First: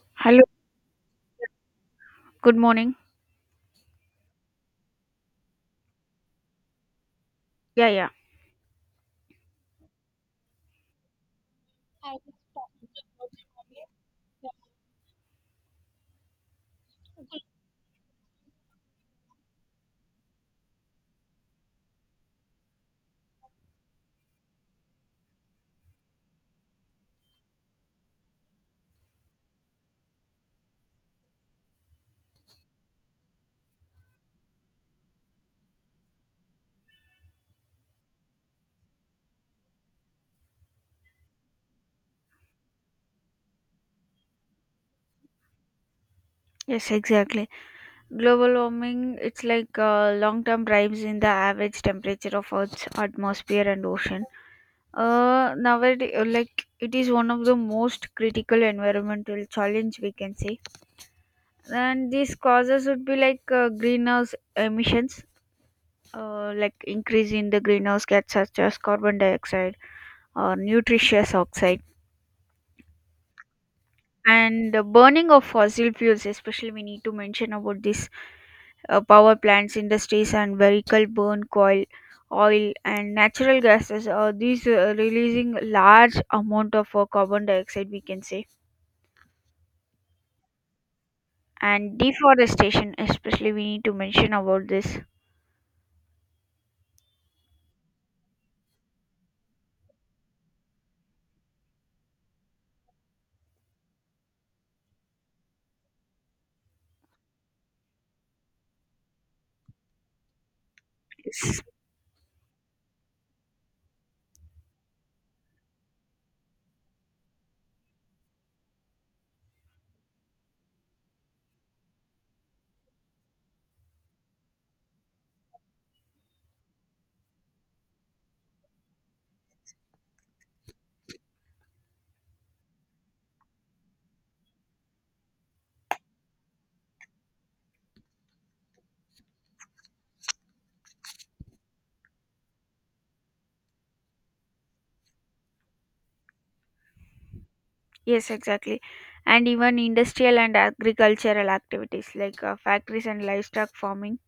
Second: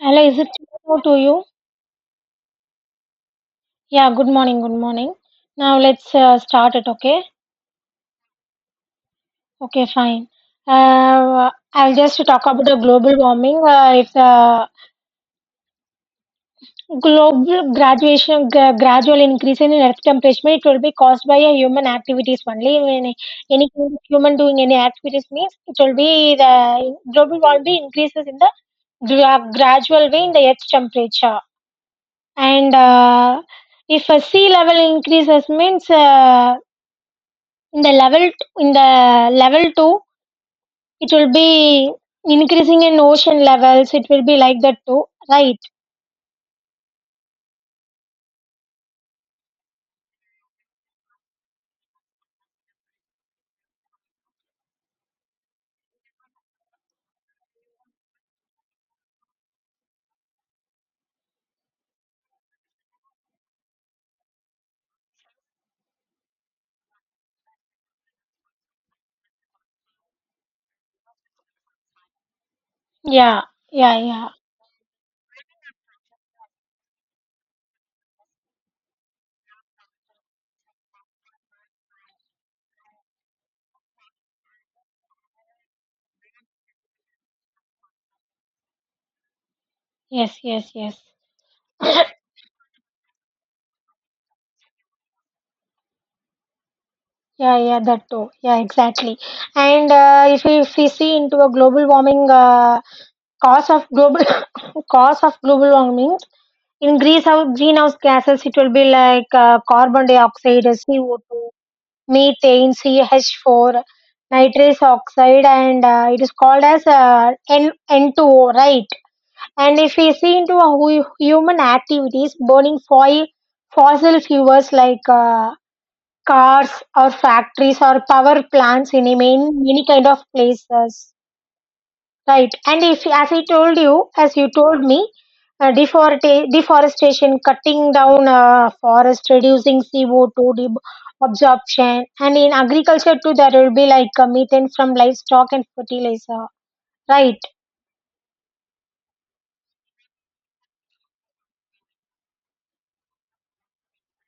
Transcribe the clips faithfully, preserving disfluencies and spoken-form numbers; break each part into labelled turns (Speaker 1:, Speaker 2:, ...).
Speaker 1: Ella, is
Speaker 2: Hello,
Speaker 1: it clear to you?
Speaker 2: good morning.
Speaker 1: Yeah, good morning, good morning. Now let's uh, start it, okay?
Speaker 2: Yeah, yeah.
Speaker 1: Okay, fine. Uh, I'll just talk about the global warming. Uh, if the global graduation, gra- gradual increase in earth temperature, it will be caused by a human activities only. When any human doing any activities means it will be the global warming increases in the gra- gradual way in the earth temperature. And uh, if a sea level increases means. Uh, in the level in the level two, it will be increasing in ocean levels. It will be like that too, right?
Speaker 2: Yes, exactly. Global warming, it's like uh, long-term rise in the average temperature of Earth's atmosphere and ocean. Uh, nowadays, uh, like it is one of the most critical environmental challenge we can say, and these causes would be like uh, greenhouse emissions, uh, like increase in the greenhouse gas such as carbon dioxide or nutritious oxide,
Speaker 1: Yeah, yeah, yeah.
Speaker 2: and the burning of fossil fuels, especially we need to mention about this. Uh, power plants, industries and vehicle burn coal, oil and natural gases. Uh, these uh, Releasing large amount of uh, carbon dioxide, we can say,
Speaker 1: Yes, yes, yes.
Speaker 2: and deforestation, especially we need to mention about this.
Speaker 1: Yeah, yeah, that too, yeah, exactly. And uh, if we if we see into a global warming, uh, cause of global cause of global warming in greenhouse greenhouse gases, it will be like uh, carbon dioxide C O two,
Speaker 2: Yes,
Speaker 1: methane, C H four, nitrous oxide, and uh, it is called as uh, N- N2O, right? And if we see into a hu- human activities, burning foil, fossil fuels like uh, cars or factories or power plants in a main, many kind of places. Right. And if, as I told you, as you told me, uh, deforesta- deforestation, cutting down uh, forest, reducing C O two deb- absorption, and in agriculture too, there will be like uh, methane from livestock and fertilizer. Right.
Speaker 2: yes, exactly. And even industrial and agricultural activities like uh, factories and livestock farming.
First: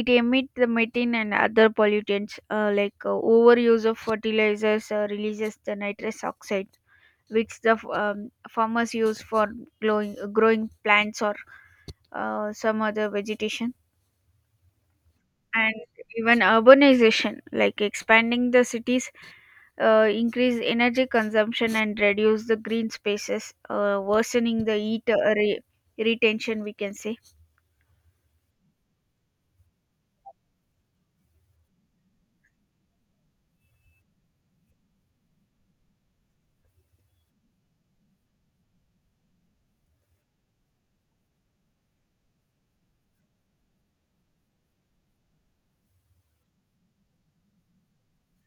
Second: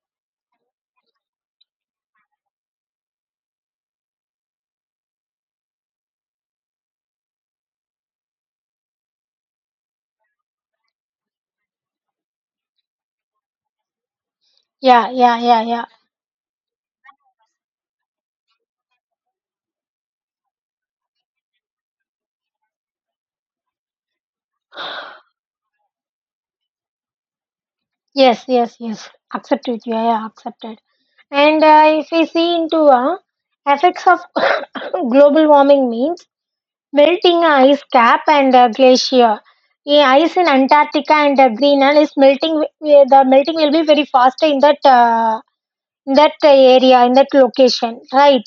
Speaker 2: It emits the methane and other pollutants, uh, like uh, overuse of fertilizers uh, releases the nitrous oxide, which the um, farmers use for growing, growing plants or uh, some other vegetation.
Speaker 1: Yeah, yeah, yeah,
Speaker 2: And
Speaker 1: yeah.
Speaker 2: even urbanization, like expanding the cities, uh, increase energy consumption and reduce the green spaces, uh, worsening the heat uh, re- retention, we can say.
Speaker 1: Yes, yes, yes. Accepted. Yeah, yeah, accepted. And uh, if we see into uh, effects of global warming means melting ice cap and uh, glacier. The ice in Antarctica and uh, Greenland is melting. wi- wi- The melting will be very faster in that uh, in that uh, area in that location, right?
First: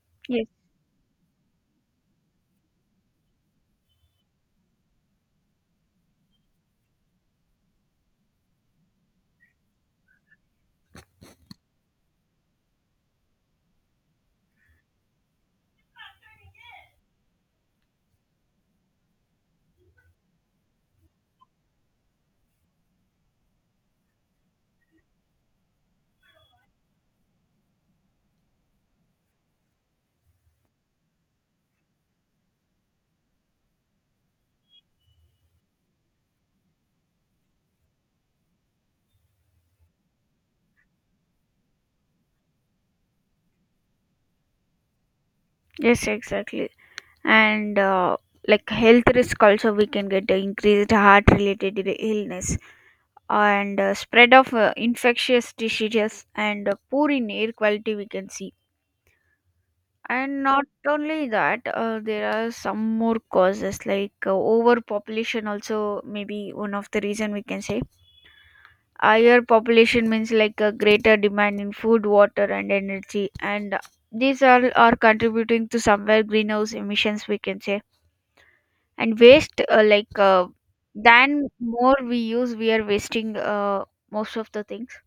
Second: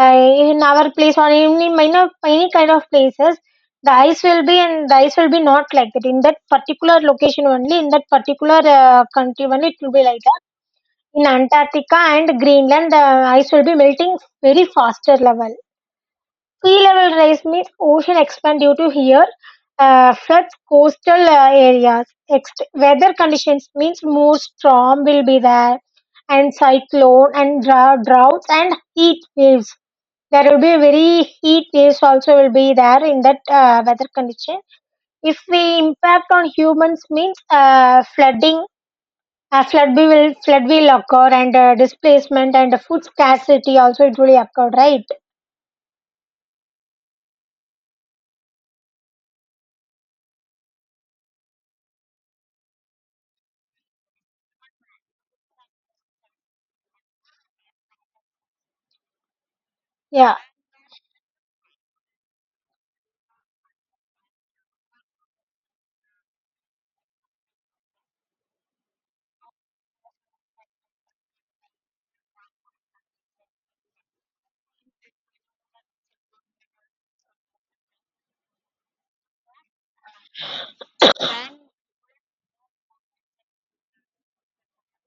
Speaker 1: Uh,
Speaker 2: Yes,
Speaker 1: in our place or in any minor any kind of places, the ice will be and the ice will be not like that in that particular location only, in that particular uh, country only it will be like that. In Antarctica and Greenland, the ice will be melting very faster level. Sea level rise means ocean expand due to here, uh, floods coastal uh, areas. Ext- weather conditions means more storm will be there and cyclone and dra- droughts and heat waves. There will be very heat waves also will be there in that uh, weather condition. If we impact on humans means uh, flooding, uh, flood we will flood will occur and uh, displacement and food scarcity also it will occur, right?
Speaker 2: yes, exactly. And uh, like health risk also we can get, the increased heart related illness and uh, spread of uh, infectious diseases and uh, poor in air quality we can see.
Speaker 1: Yeah.
Speaker 2: And not only that, uh, there are some more causes like uh, overpopulation, also maybe one of the reason we can say. Higher population means like a greater demand in food, water and energy, and these all are contributing to somewhere greenhouse emissions, we can say. And waste, uh, like uh, than more we use, we are wasting uh, most of the things,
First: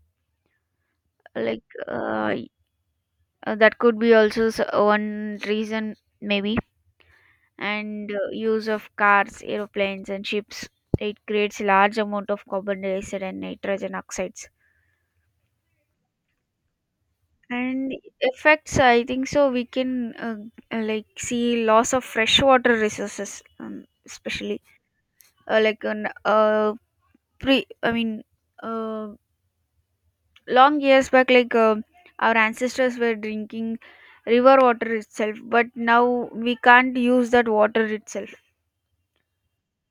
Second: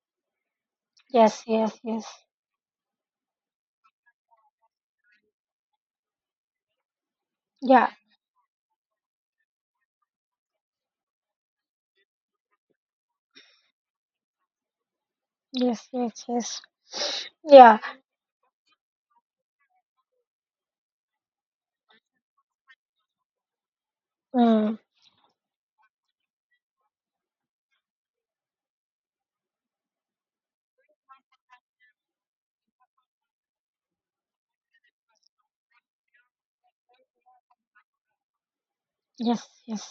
Speaker 1: Yes.
Speaker 2: like
Speaker 1: Yes. Yes.
Speaker 2: uh, y- uh, that could be also s- one reason maybe.
Speaker 1: Yeah.
Speaker 2: And uh, use of cars, aeroplanes and ships, it creates large amount of carbon dioxide and nitrogen oxides.
Speaker 1: Yes, yes, yes. Yeah.
Speaker 2: And effects, I think so, we can uh, like see loss of freshwater resources, um, especially
Speaker 1: Mm,
Speaker 2: uh, like an uh, pre I mean uh, long years back, like uh, our ancestors were drinking river water itself, but now we can't use that water itself.
Speaker 1: yes, yes.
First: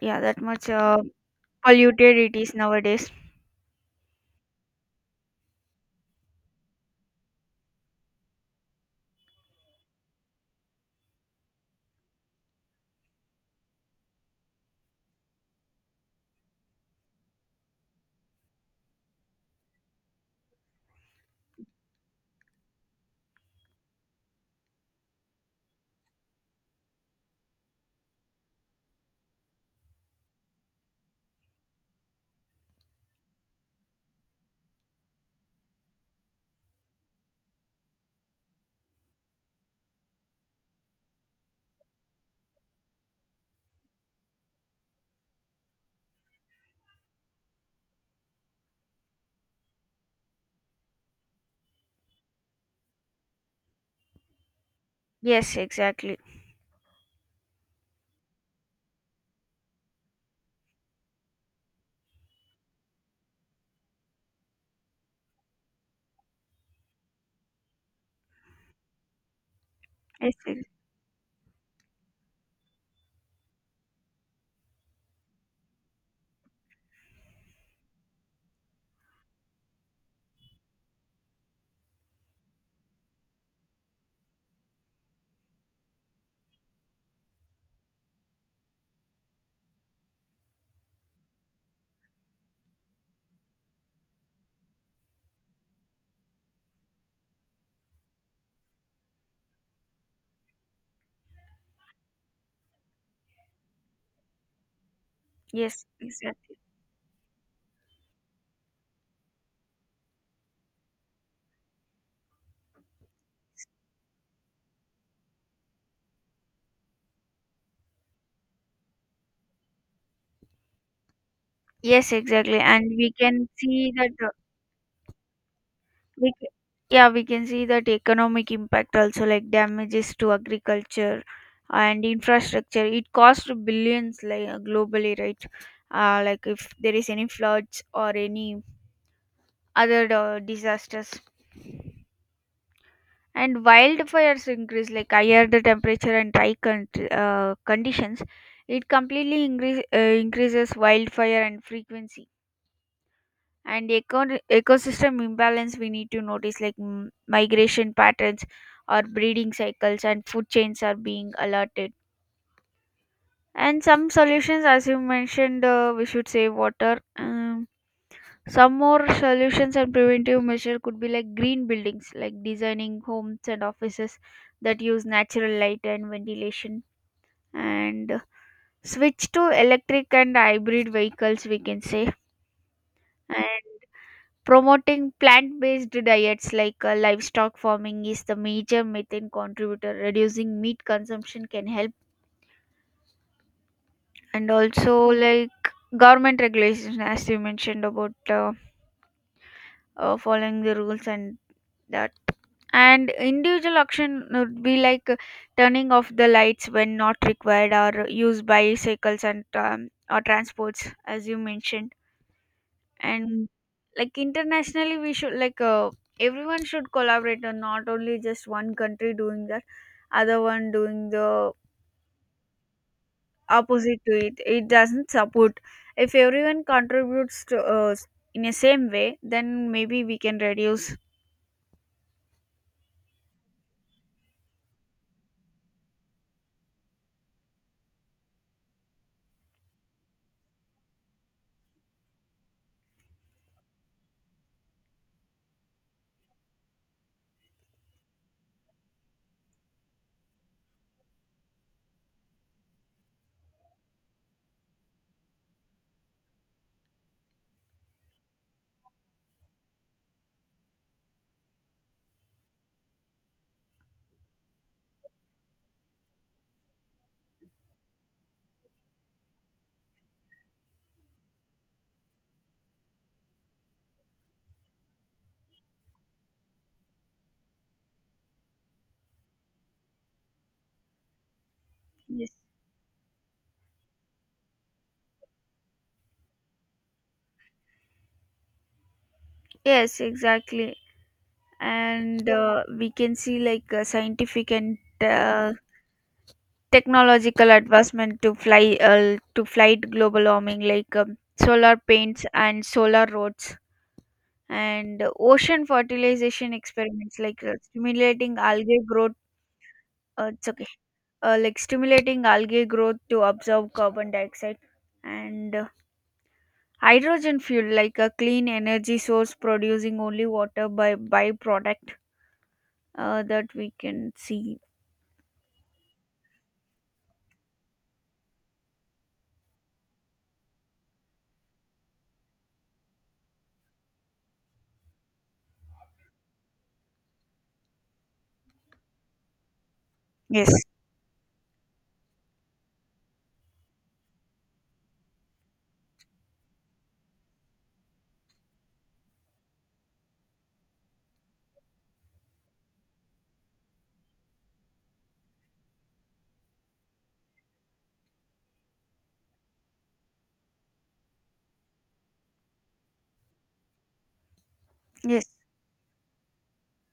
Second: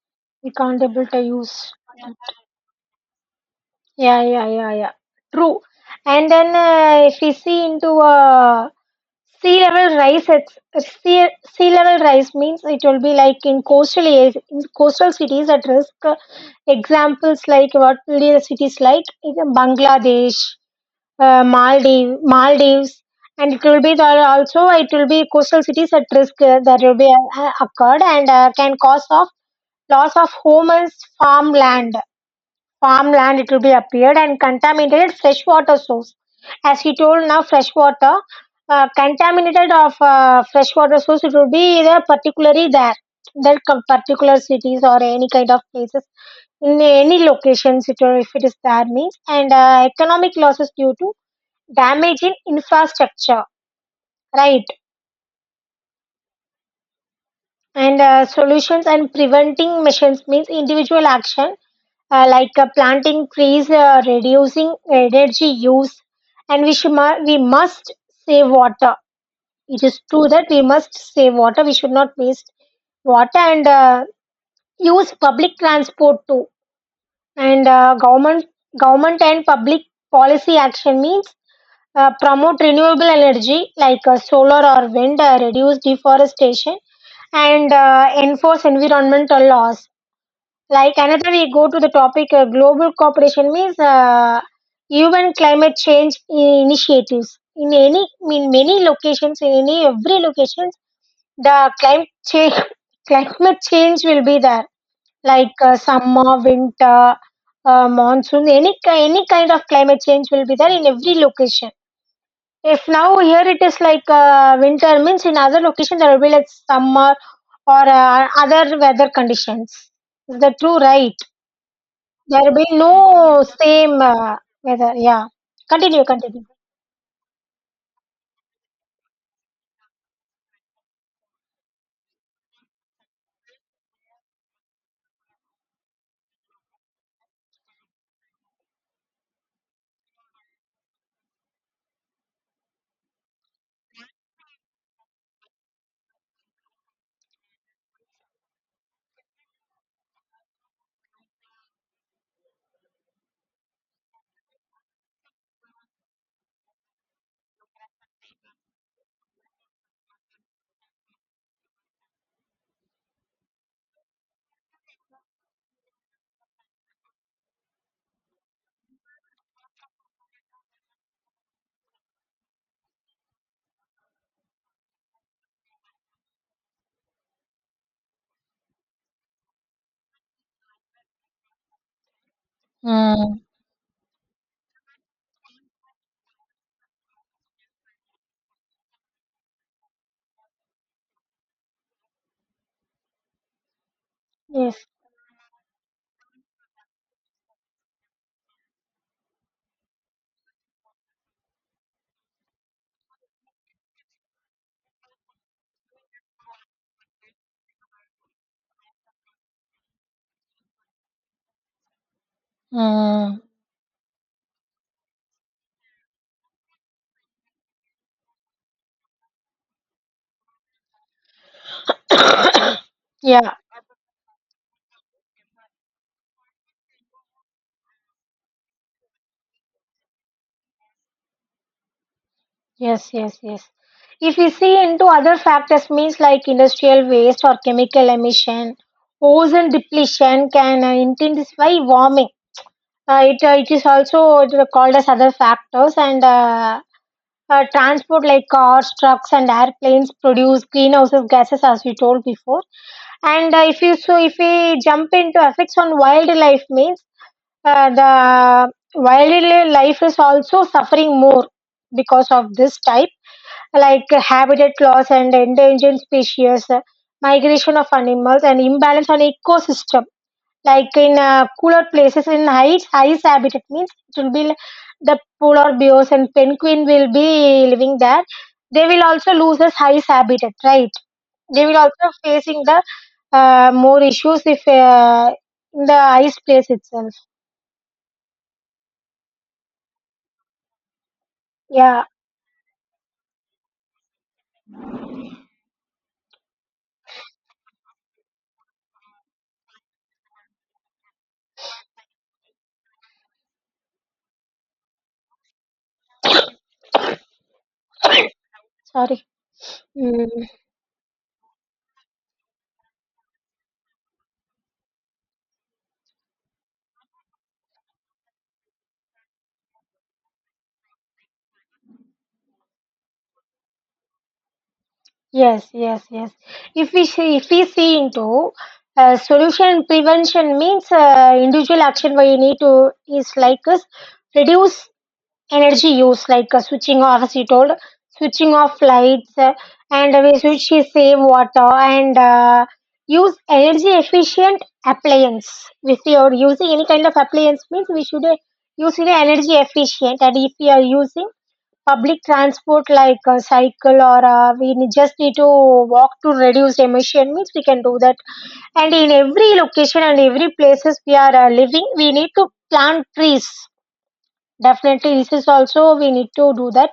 Speaker 2: Yeah, that
Speaker 1: We
Speaker 2: much
Speaker 1: can't
Speaker 2: uh,
Speaker 1: able to use.
Speaker 2: polluted it is nowadays.
Speaker 1: Yeah, yeah, yeah, yeah. True. And then uh, if we see into uh, sea level rise, it's, it's sea, sea level rise means it will be like in coastal areas, in coastal cities at risk. Uh, examples like what will be the cities like in Bangladesh, uh, Maldives, Maldives, and it will be there also. It will be coastal cities at risk, uh, that will be uh, occurred and uh, can cause of loss of homes, farmland, farmland. It will be appeared and contaminated freshwater source. As he told now, freshwater, uh, contaminated of uh, freshwater source. It will be there particularly there, that co- particular cities or any kind of places in any locations, it, if it is there means and uh, economic losses due to damage in infrastructure, right?
Speaker 2: Yes, exactly.
Speaker 1: And uh, solutions and preventing measures means individual action, uh, like uh, planting trees, uh, reducing energy use, and we should mu- we must save water. It is true
Speaker 2: yes
Speaker 1: that we
Speaker 2: ex-
Speaker 1: must save water. We should not waste water and uh, use public transport too. And uh, government government and public policy action means uh, promote renewable energy like uh, solar or wind, uh, reduce deforestation and uh, enforce environmental laws. Like another, we go to the topic uh, global cooperation means uh, U N climate change initiatives. In any, in many locations, in any every locations, the climate change climate change will be there. Like uh,
Speaker 2: yes,
Speaker 1: summer,
Speaker 2: exactly.
Speaker 1: winter, uh, monsoon, any ki- any kind of climate change will be there in every location. If now here it is like uh, winter, means in other location there will be like summer or uh, other weather conditions. Is that true, right?
Speaker 2: Yes,
Speaker 1: There will
Speaker 2: exactly.
Speaker 1: be
Speaker 2: And we
Speaker 1: no
Speaker 2: can see
Speaker 1: same
Speaker 2: that, uh,
Speaker 1: uh, weather. Yeah. Continue,
Speaker 2: we
Speaker 1: continue.
Speaker 2: ca- yeah, we can see that economic impact also, like damages to agriculture and infrastructure, it costs billions like uh, globally, right? Uh, like if there is any floods or any other uh, disasters, and wildfires increase, like higher the temperature and dry con- uh, conditions, it completely increase, uh, increases wildfire and frequency. And eco- ecosystem imbalance we need to notice, like m- migration patterns or breeding cycles and food chains are being alerted. And some solutions, as you mentioned, uh, we should save water. Um, some more solutions and preventive measure could be like green buildings, like designing homes and offices that use natural light and ventilation, and uh, switch to electric and hybrid vehicles, we can say.
Speaker 1: Mm.
Speaker 2: And promoting plant based diets, like uh, livestock farming is the major methane contributor. Reducing meat consumption can help. And
Speaker 1: Yes.
Speaker 2: also like government regulations, as you mentioned, about uh, uh, following the rules and that, and individual action would be like uh, turning off the lights when not required, or use bicycles and um, or transports as you mentioned.
Speaker 1: Mm.
Speaker 2: And like internationally we should, like uh, everyone should collaborate and not only just one country doing that, other one doing the
Speaker 1: Yeah.
Speaker 2: opposite to it, it doesn't support. If everyone contributes to us in the same way, then maybe we can reduce.
Speaker 1: Yes, yes, yes. If we see into other factors, means like industrial waste or chemical emission, ozone depletion can uh, intensify warming. Uh, it uh, it is also called as other factors, and uh, uh, transport like cars, trucks, and airplanes produce greenhouse gases as we told before. And uh, if you so if we jump into effects on wildlife means uh, the wildlife is also suffering more because of this type, like habitat loss and endangered species, uh, migration of animals, and imbalance on ecosystem, like in uh, cooler places in ice ice habitat means it will be l- the polar bears and penguin will be living there. They will also lose this ice habitat, right? They will also
Speaker 2: Yes.
Speaker 1: facing the uh, more issues if uh, in the ice place itself.
Speaker 2: Yes, exactly.
Speaker 1: Yeah.
Speaker 2: And uh, we can see like uh, scientific and uh, technological advancement to fly uh, to fight global warming, like um, solar paints and solar roads and ocean fertilization experiments, like uh, stimulating algae growth.
Speaker 1: Sorry. Mm,
Speaker 2: Uh, it's okay. Uh, like stimulating algae growth to absorb carbon dioxide, and uh, hydrogen fuel like a clean energy source, producing only water by byproduct, uh, that we can see.
Speaker 1: yes, yes, yes. If we see if we see into uh, solution prevention means uh, individual action where you need to is like us, reduce energy use like uh, switching off, as you told, switching off lights, uh, and we
Speaker 2: Yes,
Speaker 1: switch to save water and uh, use energy efficient appliance. If you are using any kind of appliance means we should uh, use it energy efficient. And if you are using public transport like a cycle or uh, we ne- just need to walk to reduce emission means we can do that. And in every location and every places we are uh, living, we need to plant trees. Definitely,
Speaker 2: yes.
Speaker 1: this is also we need to do that.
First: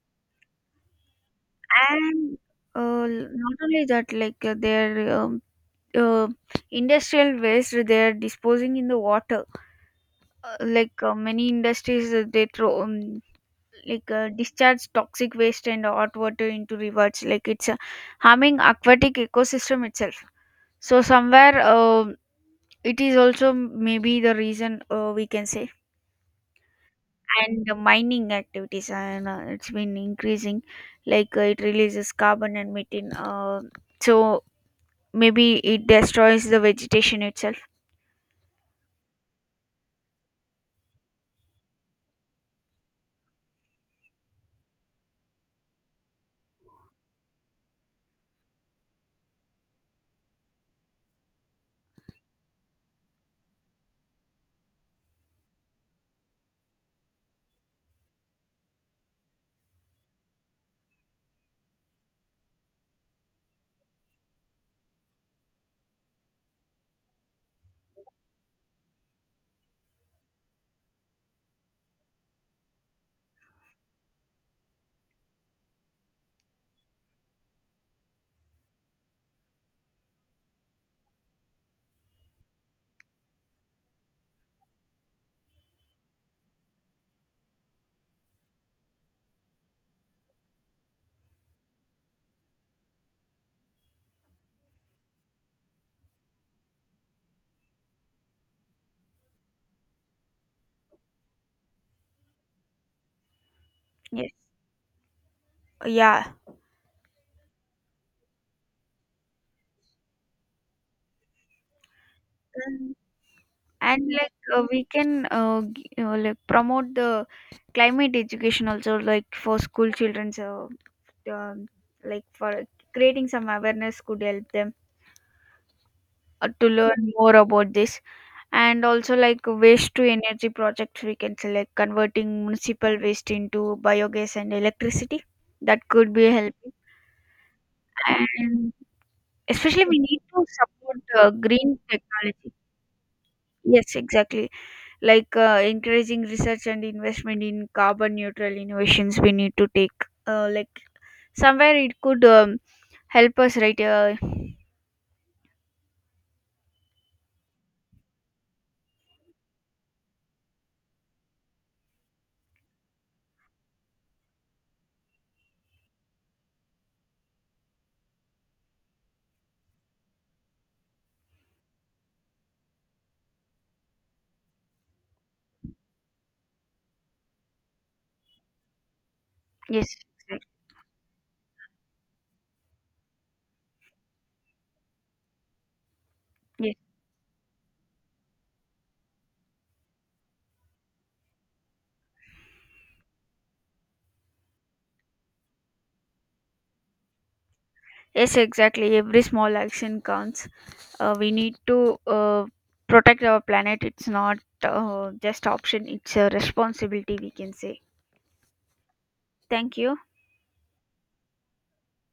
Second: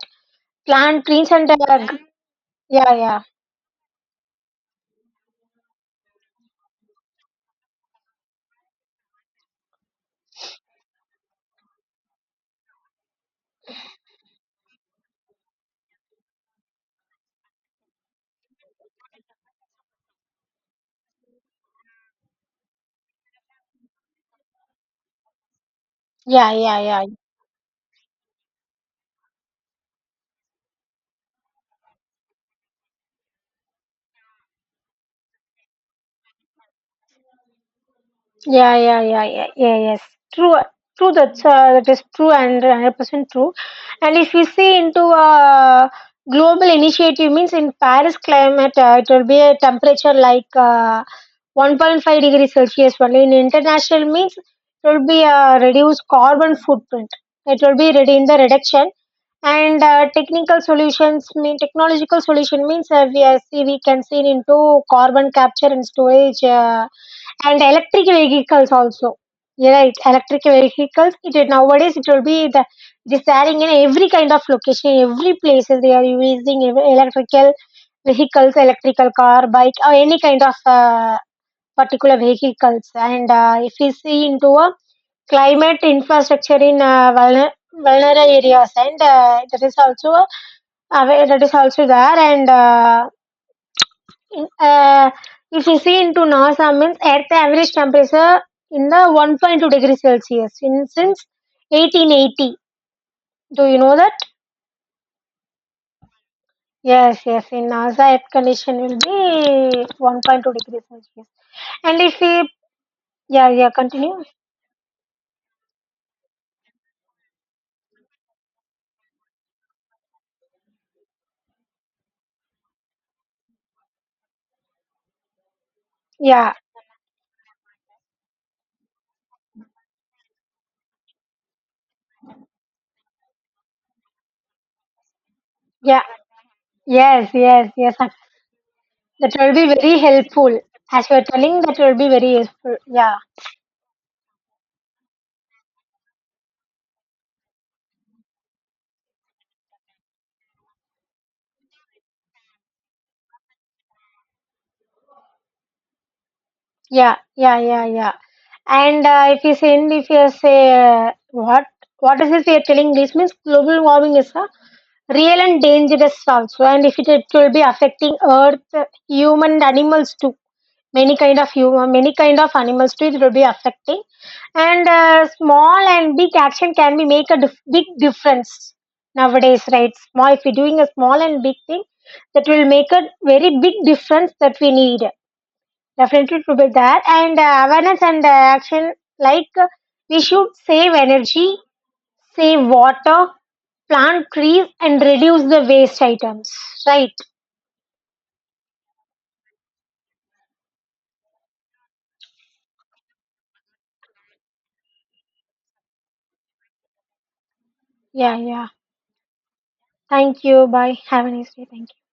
Speaker 1: Plant trees and uh, g-
Speaker 2: And
Speaker 1: yeah,
Speaker 2: uh,
Speaker 1: yeah,
Speaker 2: not only that, like uh, their um, uh, industrial waste they are disposing in the water. Uh, like uh, many industries, uh, they throw um, like uh, discharge toxic waste and hot water into rivers, like it's uh, harming aquatic ecosystem itself. So somewhere uh, it is also maybe the reason, uh, we can say.
Speaker 1: yeah, yeah, yeah.
Speaker 2: And the mining activities, and uh, it's been increasing, like uh, it releases carbon and methane, uh, so maybe it destroys the vegetation itself.
Speaker 1: Yeah, yeah, yeah, yeah, yeah, yes. True, true. That's uh, that is true and hundred percent true. And if we see into a global initiative, means in Paris climate, uh, it will be a temperature like uh, one point five degree Celsius. Only in international means it will be a reduced carbon footprint. It will be ready in the reduction, and uh, technical solutions mean technological solution means uh, we are see we can see into carbon capture and storage. Uh, and electric vehicles also. Yeah, right, electric vehicles. It is nowadays it will be the, it is there in every kind of location, every places they are using ev- electrical vehicles, electrical car, bike, or any kind of uh, particular vehicles. And uh, if we see into a climate infrastructure in uh, vulner- vulnerable areas, and uh, that is also a, aware- that is also there and. Uh, uh, if you see into NASA means Earth average temperature in the one point two degrees Celsius in, since eighteen eighty. Do you know that?
Speaker 2: Yes. Yeah.
Speaker 1: Yes, yes. In NASA, Earth condition will be one point two degrees Celsius. And if we, yeah, yeah,
Speaker 2: And
Speaker 1: continue.
Speaker 2: like uh, we can uh, g- uh, like promote the climate education also, like for school children, so um, like for creating some awareness could help them uh,
Speaker 1: Yeah,
Speaker 2: to learn more about this. And also like waste to energy projects, we can say, like converting municipal waste into biogas and electricity, that
Speaker 1: yeah,
Speaker 2: could be helping.
Speaker 1: yes, yes, yes.
Speaker 2: And
Speaker 1: That will be
Speaker 2: especially
Speaker 1: very
Speaker 2: we need to
Speaker 1: helpful.
Speaker 2: support
Speaker 1: As you are
Speaker 2: uh,
Speaker 1: telling,
Speaker 2: green
Speaker 1: that will be very
Speaker 2: technology.
Speaker 1: useful. Yeah.
Speaker 2: Yes, exactly. Like uh, encouraging research and investment in carbon neutral innovations we need to take, uh, like somewhere it could um, help us, right? Uh,
Speaker 1: Yeah, yeah, yeah, yeah. And uh, if you say, if you say, uh, what what is it you're telling? This means global warming is a real and dangerous also, and if it, it will be affecting Earth, human, and animals too. Many kind of human, many kind of animals too. It will be affecting, and uh, small and big action can be make a dif- big difference nowadays, right?
Speaker 2: yes,
Speaker 1: Small, if we are doing a small and big thing, that will make a very big difference that we need definitely to be
Speaker 2: yes.
Speaker 1: there, and uh, awareness and uh, action, like uh, we should save energy, save water, plant trees, and reduce the waste items, right?
Speaker 2: Yes, exactly, every small action counts. Uh, we need to uh, protect our planet. It's not uh, just option, it's a responsibility, we can say.
Speaker 1: Yeah, yeah.
Speaker 2: Thank you.
Speaker 1: Thank you. Bye, have a nice day. Thank you.